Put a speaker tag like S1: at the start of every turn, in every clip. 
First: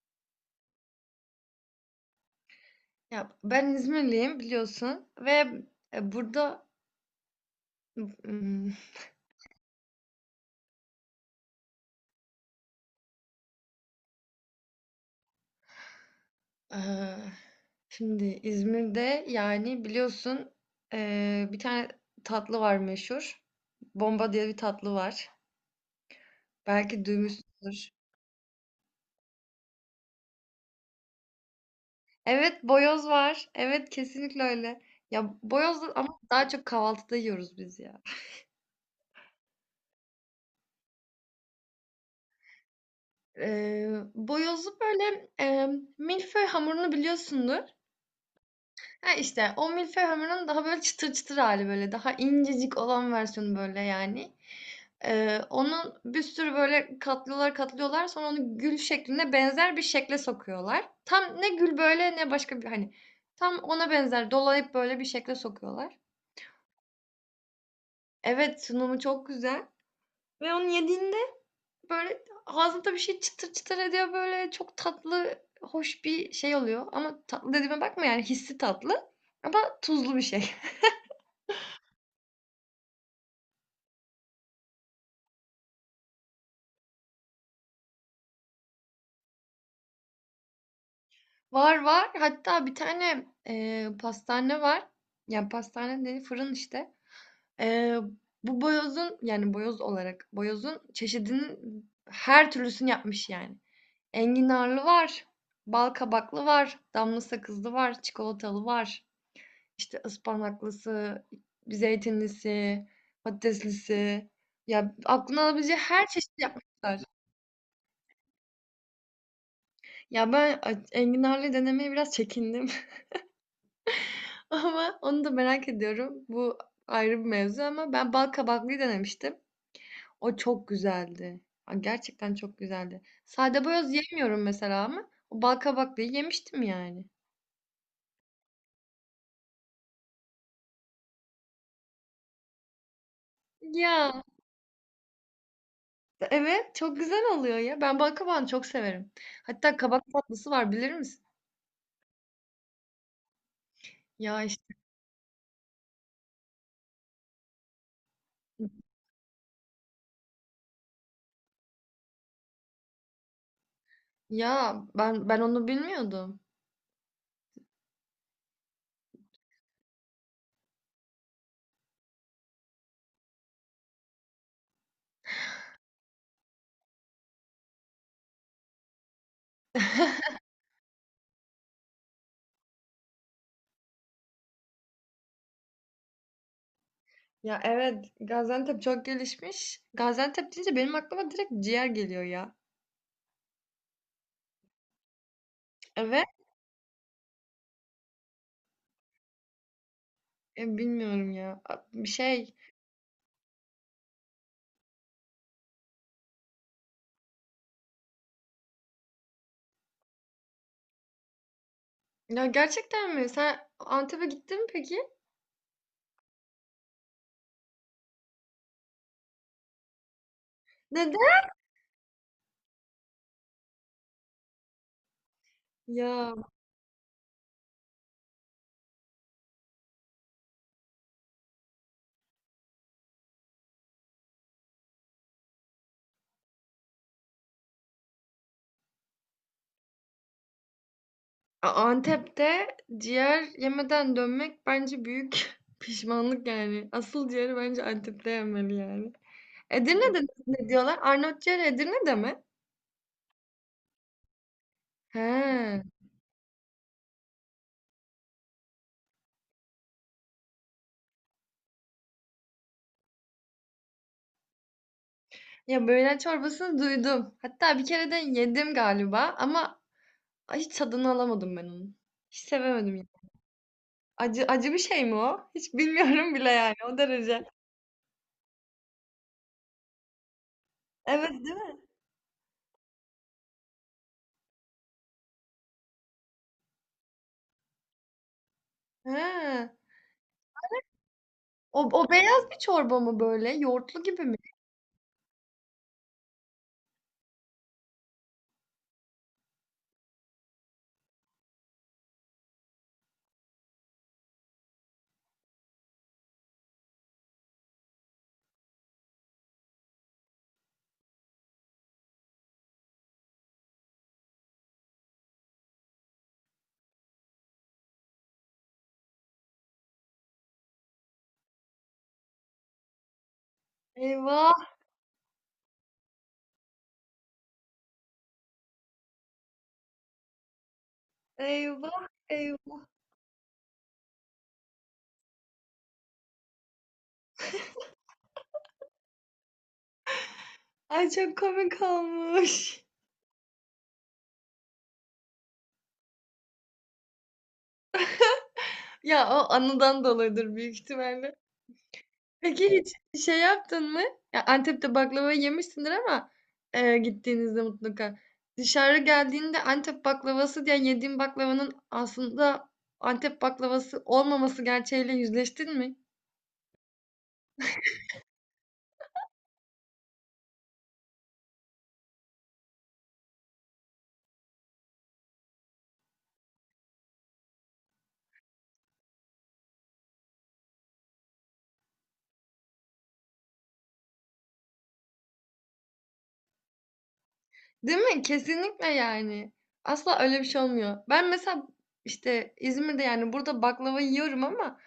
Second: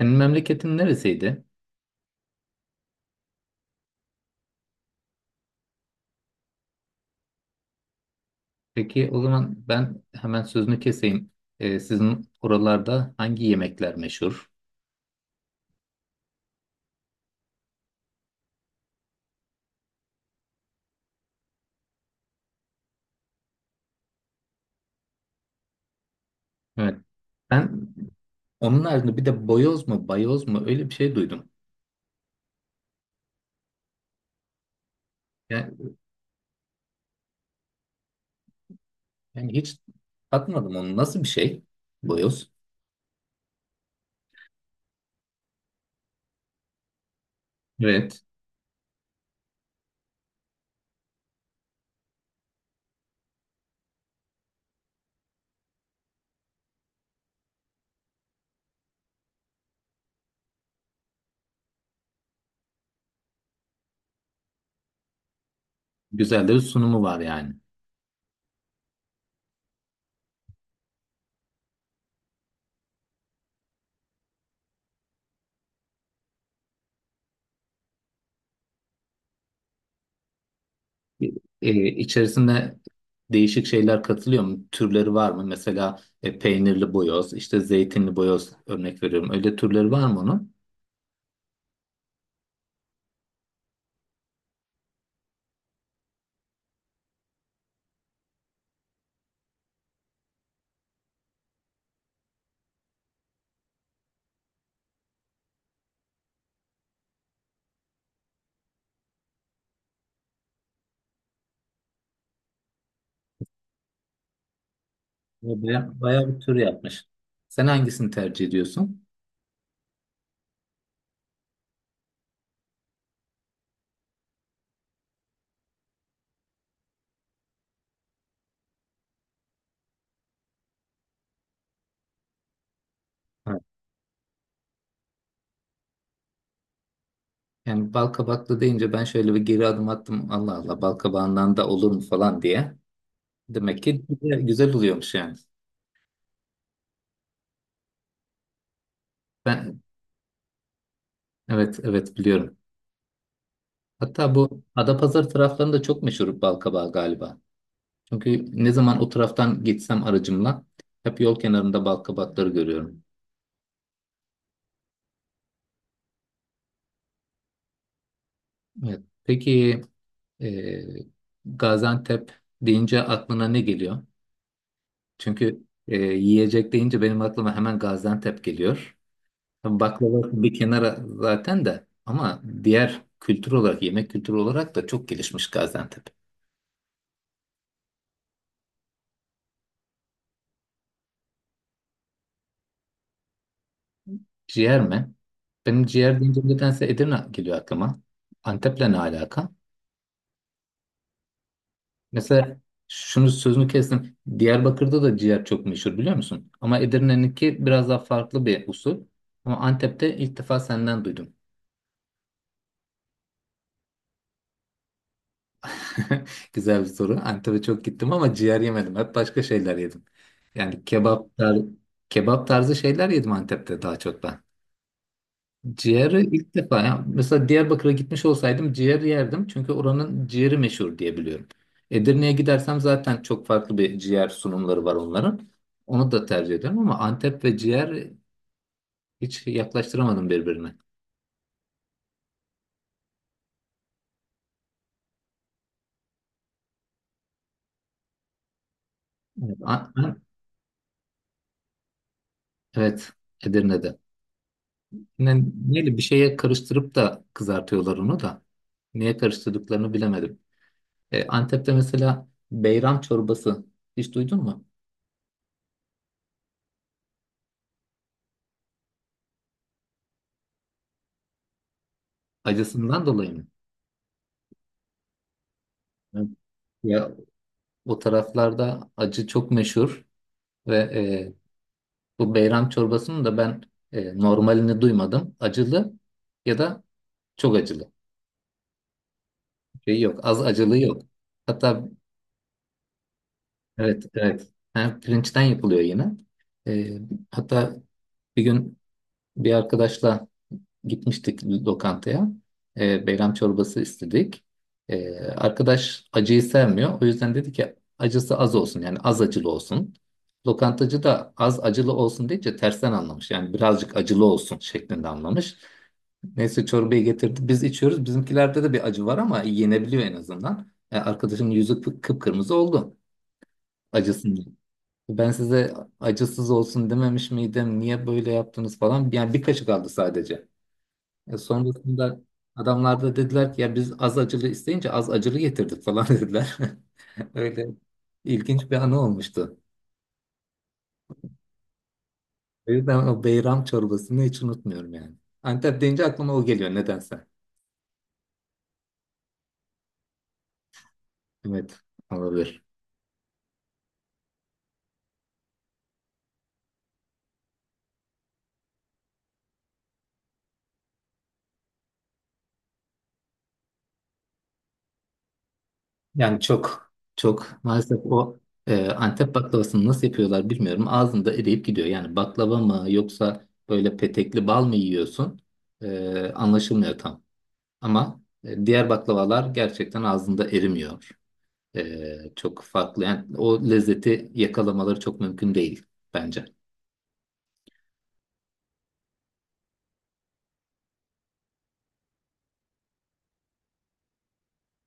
S1: Senin memleketin neresiydi?
S2: Ben İzmirliyim biliyorsun ve, eee, burada, ımm,
S1: Peki o zaman ben hemen sözünü keseyim. Sizin oralarda hangi yemekler meşhur?
S2: eee, şimdi İzmir'de, yani, biliyorsun, bir tane tatlı var meşhur. Bomba diye bir tatlı var.
S1: Evet.
S2: Belki duymuşsundur.
S1: Ben onun haricinde bir de boyoz mu, bayoz mu öyle bir şey duydum.
S2: Evet, boyoz var. Evet, kesinlikle öyle. Boyoz
S1: Yani,
S2: ama daha çok kahvaltıda yiyoruz biz ya.
S1: yani hiç tatmadım onu. Nasıl bir şey? Boyoz.
S2: Boyozu böyle, milföy hamurunu biliyorsundur.
S1: Evet.
S2: Ha, işte o milföy hamurunun daha böyle çıtır çıtır hali böyle, daha incecik olan versiyonu böyle yani. Onun bir sürü böyle katlıyorlar, katlıyorlar sonra onu gül şekline benzer bir şekle sokuyorlar. Tam ne gül böyle ne başka bir hani tam ona benzer dolayıp böyle bir şekle sokuyorlar.
S1: Güzel de bir sunumu var yani.
S2: Evet, sunumu çok güzel ve onu yediğinde böyle ağzında bir şey çıtır çıtır ediyor böyle çok tatlı, hoş bir şey oluyor ama tatlı dediğime bakma yani hissi tatlı ama tuzlu bir şey.
S1: İçerisinde değişik şeyler katılıyor mu? Türleri var mı? Mesela peynirli boyoz, işte zeytinli boyoz örnek veriyorum. Öyle türleri var mı onun?
S2: Var var. Hatta bir tane, pastane var. Yani pastane değil, fırın işte. Eee, bu boyozun yani boyoz olarak boyozun çeşidinin her türlüsünü yapmış yani. Enginarlı var, bal kabaklı var, damla sakızlı var, çikolatalı var. İşte ıspanaklısı, zeytinlisi, patateslisi. Ya aklına alabileceği her
S1: Bayağı
S2: çeşit
S1: bir tur
S2: yapmışlar.
S1: yapmış. Sen hangisini tercih ediyorsun?
S2: Ya ben enginarlı denemeye biraz çekindim. Ama onu da merak ediyorum. Bu ayrı bir mevzu ama ben bal kabaklıyı denemiştim. O çok güzeldi. Aa, gerçekten çok güzeldi.
S1: Evet.
S2: Sade boyoz yemiyorum mesela ama o bal kabaklıyı yemiştim yani.
S1: Yani bal kabaklı deyince ben şöyle bir geri adım attım. Allah Allah bal kabağından da olur mu falan diye. Demek ki
S2: Ya
S1: güzel, güzel oluyormuş yani.
S2: evet çok güzel oluyor ya. Ben bal kabağını çok severim. Hatta
S1: Ben
S2: kabak tatlısı var bilir misin?
S1: evet, evet biliyorum. Hatta
S2: Ya
S1: bu
S2: işte,
S1: Adapazarı taraflarında çok meşhur bal kabağı galiba. Çünkü ne zaman o taraftan geçsem aracımla hep yol kenarında bal kabakları görüyorum.
S2: ya ben onu bilmiyordum.
S1: Evet. Peki, e, Gaziantep deyince aklına ne geliyor? Çünkü yiyecek deyince benim aklıma hemen Gaziantep geliyor. Tabii baklava bir kenara zaten de ama diğer kültür olarak, yemek kültürü olarak da çok gelişmiş Gaziantep.
S2: Ya evet Gaziantep çok gelişmiş. Gaziantep deyince benim aklıma direkt ciğer geliyor ya.
S1: Ciğer mi? Benim ciğer
S2: Evet.
S1: deyince nedense Edirne geliyor aklıma. Antep'le ne alaka?
S2: Bilmiyorum ya. Bir şey.
S1: Mesela sözünü kestim. Diyarbakır'da da ciğer çok meşhur biliyor musun? Ama Edirne'ninki biraz daha farklı bir usul. Ama Antep'te ilk defa senden duydum.
S2: Ya gerçekten mi? Sen Antep'e gittin mi peki?
S1: Güzel bir soru. Antep'e çok gittim ama ciğer yemedim. Hep başka şeyler yedim. Yani
S2: Neden?
S1: kebap tarzı, kebap tarzı şeyler yedim Antep'te daha çok ben. Ciğeri
S2: Ya
S1: ilk defa. Ya mesela Diyarbakır'a gitmiş olsaydım ciğer yerdim. Çünkü oranın ciğeri meşhur diye biliyorum. Edirne'ye gidersem zaten çok farklı bir ciğer sunumları var onların. Onu da tercih ediyorum ama Antep ve ciğer hiç yaklaştıramadım birbirine.
S2: Antep'te ciğer yemeden dönmek bence büyük pişmanlık yani. Asıl ciğeri bence Antep'te yemeli yani.
S1: Evet,
S2: Edirne'de ne diyorlar? Arnavut ciğeri Edirne'de mi?
S1: Evet, Edirne'de. Ne,
S2: He.
S1: neyle bir şeye karıştırıp da kızartıyorlar onu da. Niye karıştırdıklarını bilemedim. Antep'te mesela beyran çorbası hiç duydun mu?
S2: Ya böğren çorbasını duydum. Hatta bir kere de yedim galiba ama hiç tadını alamadım ben onun. Hiç sevemedim ya.
S1: Acısından dolayı mı?
S2: Acı acı bir şey mi o? Hiç
S1: Evet.
S2: bilmiyorum bile yani o
S1: Ya
S2: derece.
S1: o taraflarda acı çok meşhur ve
S2: Evet.
S1: bu beyran çorbasının da ben normalini duymadım. Acılı ya da çok acılı.
S2: He.
S1: Şey yok, az acılı yok.
S2: O
S1: Hatta
S2: o beyaz bir çorba mı böyle? Yoğurtlu
S1: evet,
S2: gibi mi?
S1: evet. Ha, pirinçten yapılıyor yine. E, Hatta bir gün bir arkadaşla gitmiştik lokantaya. Beyran çorbası istedik. Arkadaş acıyı sevmiyor. O yüzden dedi ki acısı az olsun yani az acılı olsun. Lokantacı da az acılı olsun deyince tersten anlamış. Yani birazcık acılı olsun şeklinde anlamış. Neyse çorbayı getirdi. Biz içiyoruz. Bizimkilerde de bir acı var ama yenebiliyor en azından. Arkadaşın yüzü kıpkırmızı oldu acısından.
S2: Eyvah,
S1: Ben size acısız olsun dememiş miydim? Niye böyle yaptınız falan? Yani bir kaşık aldı sadece.
S2: eyvah,
S1: Sonrasında
S2: eyvah.
S1: adamlar da dediler ki ya biz az acılı isteyince az acılı getirdik falan dediler. Öyle ilginç bir anı olmuştu.
S2: Ay çok komik
S1: O
S2: olmuş.
S1: yüzden o beyram çorbasını hiç unutmuyorum yani. Antep deyince aklıma o geliyor nedense.
S2: Ya o anıdan dolayıdır büyük ihtimalle.
S1: Evet, olabilir.
S2: Peki hiç şey yaptın mı? Ya Antep'te baklava yemişsindir ama gittiğinizde mutlaka. Dışarı geldiğinde Antep baklavası diye yediğin baklavanın aslında Antep baklavası olmaması gerçeğiyle yüzleştin mi?
S1: Yani çok çok maalesef o Antep baklavasını nasıl yapıyorlar bilmiyorum. Ağzında eriyip gidiyor. Yani baklava mı yoksa böyle petekli bal mı yiyorsun? Anlaşılmıyor tam. Ama diğer baklavalar gerçekten ağzında erimiyor. Çok farklı. Yani o lezzeti yakalamaları çok mümkün değil bence.
S2: Değil mi? Kesinlikle yani. Asla öyle bir şey olmuyor. Ben mesela işte İzmir'de yani burada baklava yiyorum ama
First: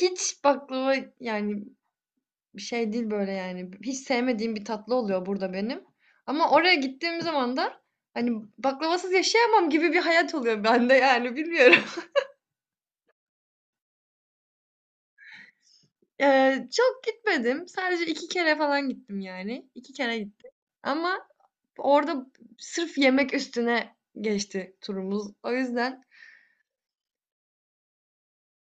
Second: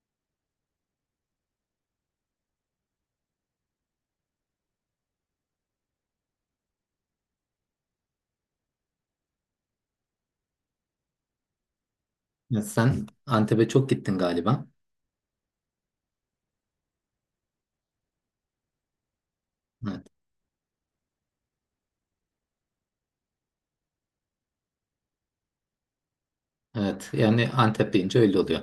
S2: hiç baklava yani bir şey değil böyle yani. Hiç sevmediğim bir tatlı oluyor burada benim. Ama oraya gittiğim zaman da hani baklavasız yaşayamam gibi bir hayat oluyor bende yani bilmiyorum.
S1: Ya sen Antep'e çok gittin galiba.
S2: Çok gitmedim. Sadece iki kere falan gittim yani. İki
S1: Evet.
S2: kere gittim. Ama orada sırf yemek üstüne geçti turumuz. O yüzden
S1: Evet. Yani Antep deyince öyle oluyor.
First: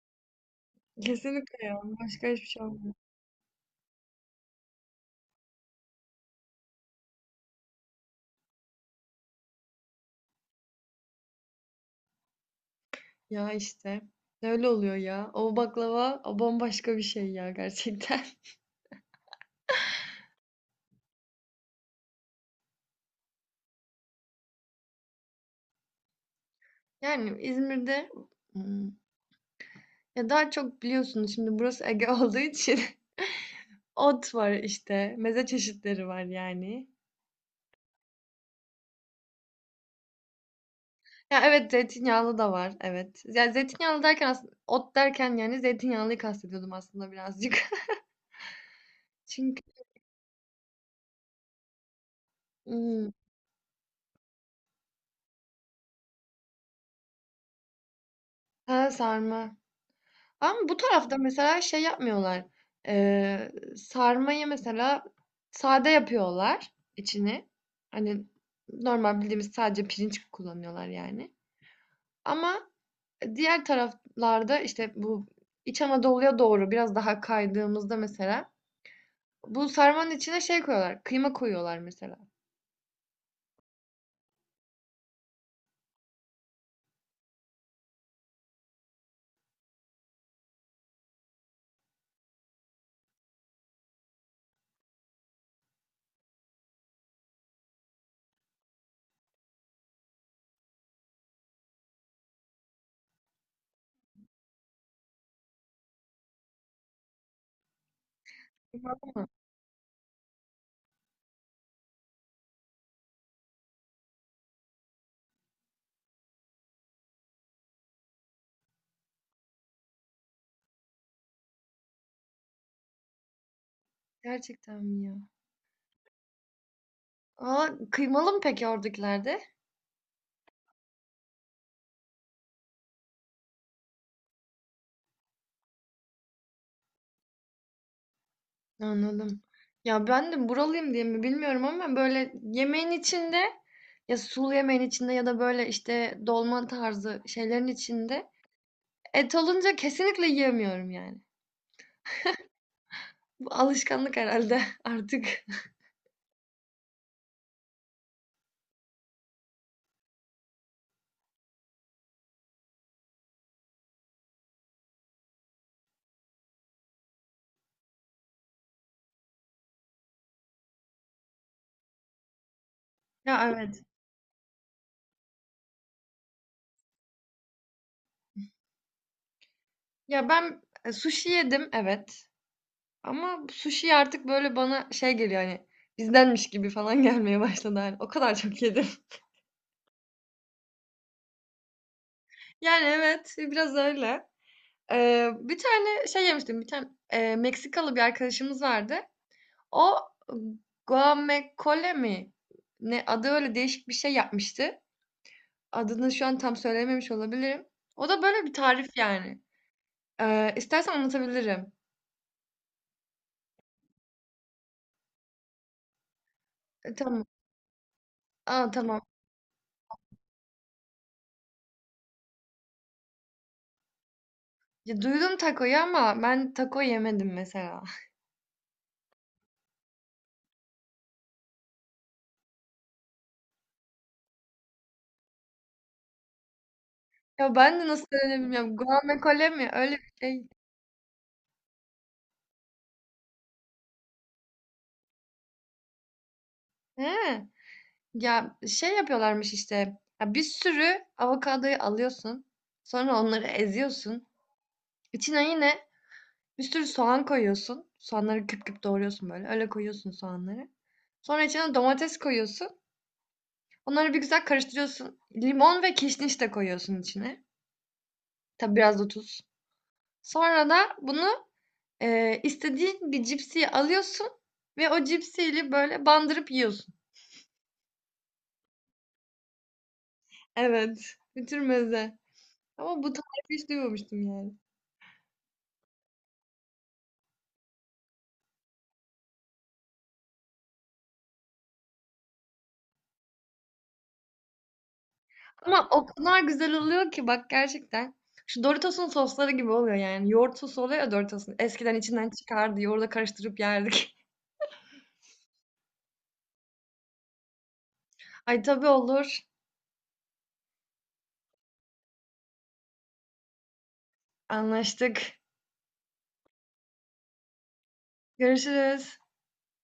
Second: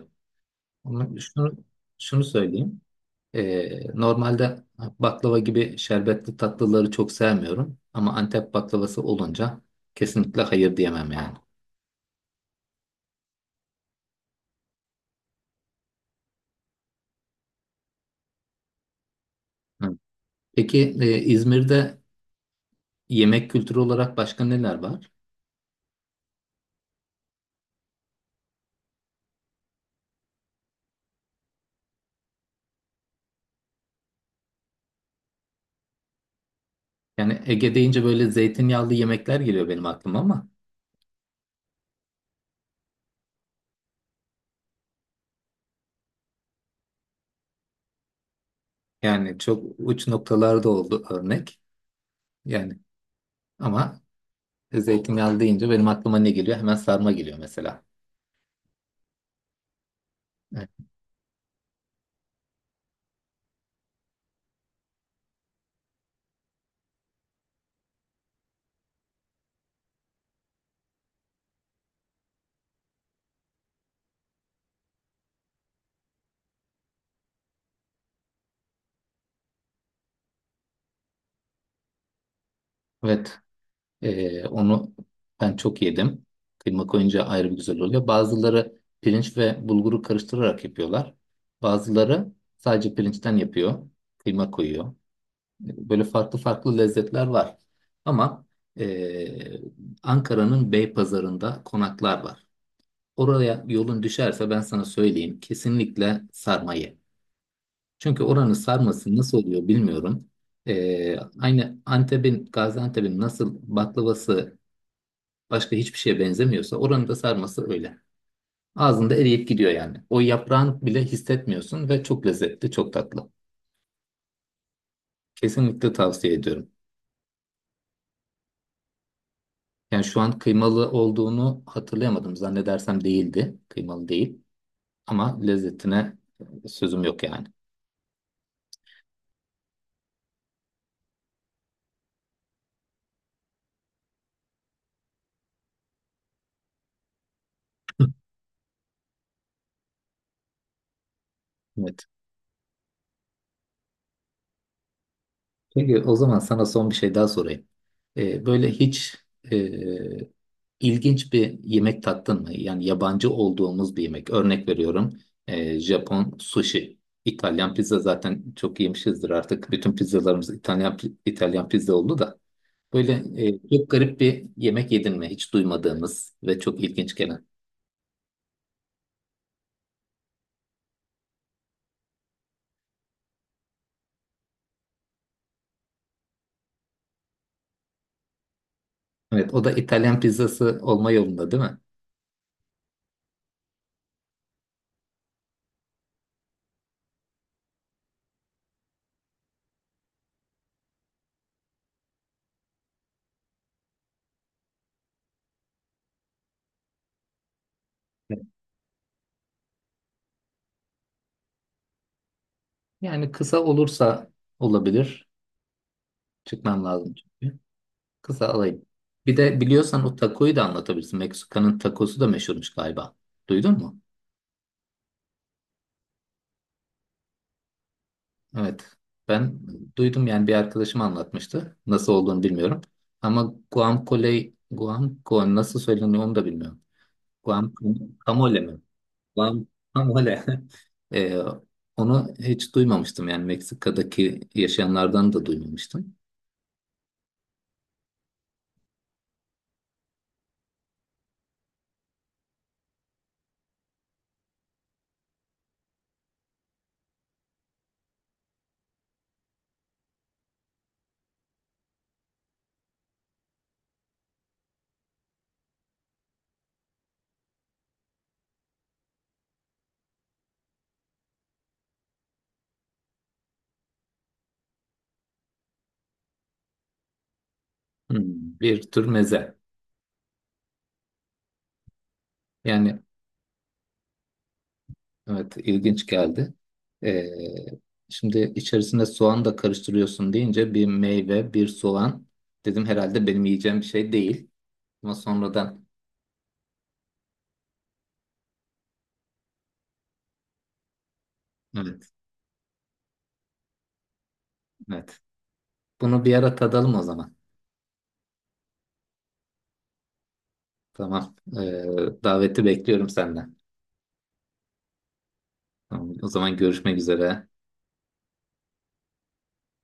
S1: Ama
S2: kesinlikle ya.
S1: şunu
S2: Başka hiçbir şey
S1: söyleyeyim.
S2: olmuyor.
S1: Normalde baklava gibi şerbetli tatlıları çok sevmiyorum. Ama Antep baklavası olunca kesinlikle hayır diyemem yani.
S2: Ya işte. Öyle oluyor ya. O baklava o bambaşka bir şey ya gerçekten.
S1: Hı. Peki, İzmir'de yemek kültürü olarak başka neler var?
S2: Yani İzmir'de, hmm, ya daha çok biliyorsunuz şimdi burası Ege olduğu için ot var işte. Meze çeşitleri var yani.
S1: Yani Ege deyince böyle zeytinyağlı yemekler geliyor benim aklıma ama
S2: Ya evet zeytinyağlı da var evet. Ya zeytinyağlı derken aslında ot derken yani zeytinyağlıyı kastediyordum aslında birazcık.
S1: yani
S2: Çünkü
S1: çok uç noktalarda oldu örnek. Yani
S2: hmm,
S1: ama zeytinyağlı deyince benim aklıma ne geliyor? Hemen sarma geliyor mesela.
S2: ha, sarma. Ama
S1: Evet.
S2: bu tarafta mesela şey yapmıyorlar. Sarmayı mesela sade yapıyorlar içini. Hani normal bildiğimiz sadece pirinç kullanıyorlar yani. Ama diğer taraflarda işte bu İç Anadolu'ya doğru biraz daha kaydığımızda mesela bu sarmanın içine şey koyuyorlar. Kıyma koyuyorlar mesela.
S1: Evet. Onu ben çok yedim. Kıyma koyunca ayrı bir güzel oluyor. Bazıları pirinç ve bulguru karıştırarak yapıyorlar. Bazıları sadece pirinçten yapıyor. Kıyma koyuyor. Böyle farklı farklı lezzetler var. Ama eee, Ankara'nın Beypazarı'nda konaklar var. Oraya yolun düşerse ben sana söyleyeyim kesinlikle sarma ye. Çünkü oranın sarması
S2: Kıyma-
S1: nasıl oluyor bilmiyorum. Aynı Antep'in, Gaziantep'in nasıl baklavası başka hiçbir şeye benzemiyorsa oranın da sarması öyle. Ağzında eriyip gidiyor yani. O yaprağını bile hissetmiyorsun ve çok lezzetli, çok tatlı.
S2: Gerçekten mi ya?
S1: Kesinlikle tavsiye ediyorum.
S2: Aa, kıymalı mı peki oradakilerde?
S1: Yani şu an kıymalı olduğunu hatırlayamadım. Zannedersem değildi. Kıymalı değil. Ama lezzetine sözüm yok yani.
S2: Anladım. Ya ben de buralıyım diye mi bilmiyorum ama böyle yemeğin içinde ya sulu yemeğin içinde ya da böyle işte dolma tarzı şeylerin içinde et olunca kesinlikle yiyemiyorum yani.
S1: Evet.
S2: Bu alışkanlık herhalde artık.
S1: Peki o zaman sana son bir şey daha sorayım. Böyle hiç e, ilginç bir yemek tattın mı? Yani yabancı olduğumuz bir yemek. Örnek veriyorum. Japon sushi. İtalyan pizza zaten çok yemişizdir artık. Bütün pizzalarımız İtalyan İtalyan pizza oldu da. Böyle
S2: Ya evet.
S1: çok garip bir yemek yedin mi? Hiç duymadığımız ve çok ilginç gelen.
S2: Ya ben sushi yedim evet. Ama sushi artık böyle bana şey geliyor hani bizdenmiş gibi falan gelmeye başladı hani. O kadar çok yedim.
S1: Evet, o da İtalyan pizzası olma yolunda değil mi?
S2: Yani evet biraz öyle. Bir tane şey yemiştim. Bir tane Meksikalı bir arkadaşımız vardı. O guacamole mi? Ne adı öyle değişik bir şey yapmıştı. Adını şu an tam söylememiş olabilirim. O da
S1: Evet.
S2: böyle bir tarif yani. İstersen anlatabilirim.
S1: Yani kısa olursa olabilir. Çıkmam lazım
S2: Tamam.
S1: çünkü. Kısa
S2: Aa,
S1: alayım.
S2: tamam.
S1: Bir de biliyorsan o takoyu da anlatabilirsin. Meksika'nın takosu da meşhurmuş galiba. Duydun mu?
S2: Duydum takoyu ama ben taco yemedim mesela.
S1: Evet. Ben duydum yani bir arkadaşım anlatmıştı. Nasıl olduğunu bilmiyorum. Ama guacamole, guacamole nasıl söyleniyor onu da bilmiyorum.
S2: Ya ben de nasıl söylediğimi
S1: Guacamole
S2: bilmiyorum.
S1: mi?
S2: Guacamole mi? Öyle bir
S1: Guacamole.
S2: şey.
S1: Ee, Onu hiç duymamıştım yani Meksika'daki yaşayanlardan da duymamıştım.
S2: He. Ya şey yapıyorlarmış işte. Ya bir sürü avokadoyu alıyorsun. Sonra onları eziyorsun. İçine yine bir sürü soğan koyuyorsun. Soğanları küp küp doğruyorsun böyle. Öyle koyuyorsun soğanları. Sonra içine domates koyuyorsun. Onları bir güzel karıştırıyorsun. Limon ve kişniş de koyuyorsun içine. Tabi biraz da tuz. Sonra da bunu istediğin bir cipsiyi alıyorsun ve o cipsiyle böyle bandırıp yiyorsun.
S1: Hmm, bir tür meze.
S2: Evet. Bir tür meze. Ama
S1: Yani
S2: bu tarifi hiç duymamıştım yani.
S1: evet, ilginç geldi. Ee, Şimdi içerisine soğan da karıştırıyorsun deyince bir meyve, bir soğan dedim herhalde benim yiyeceğim bir şey değil. Ama sonradan
S2: Ama o kadar güzel oluyor ki bak gerçekten. Şu Doritos'un sosları gibi oluyor yani. Yoğurt sosu oluyor ya Doritos'un. Eskiden
S1: evet,
S2: içinden çıkardı. Yoğurda karıştırıp yerdik.
S1: evet. Bunu bir ara tadalım o zaman.
S2: Ay tabii olur.
S1: Tamam. Daveti bekliyorum senden.
S2: Anlaştık.
S1: Tamam, o zaman görüşmek üzere.
S2: Görüşürüz.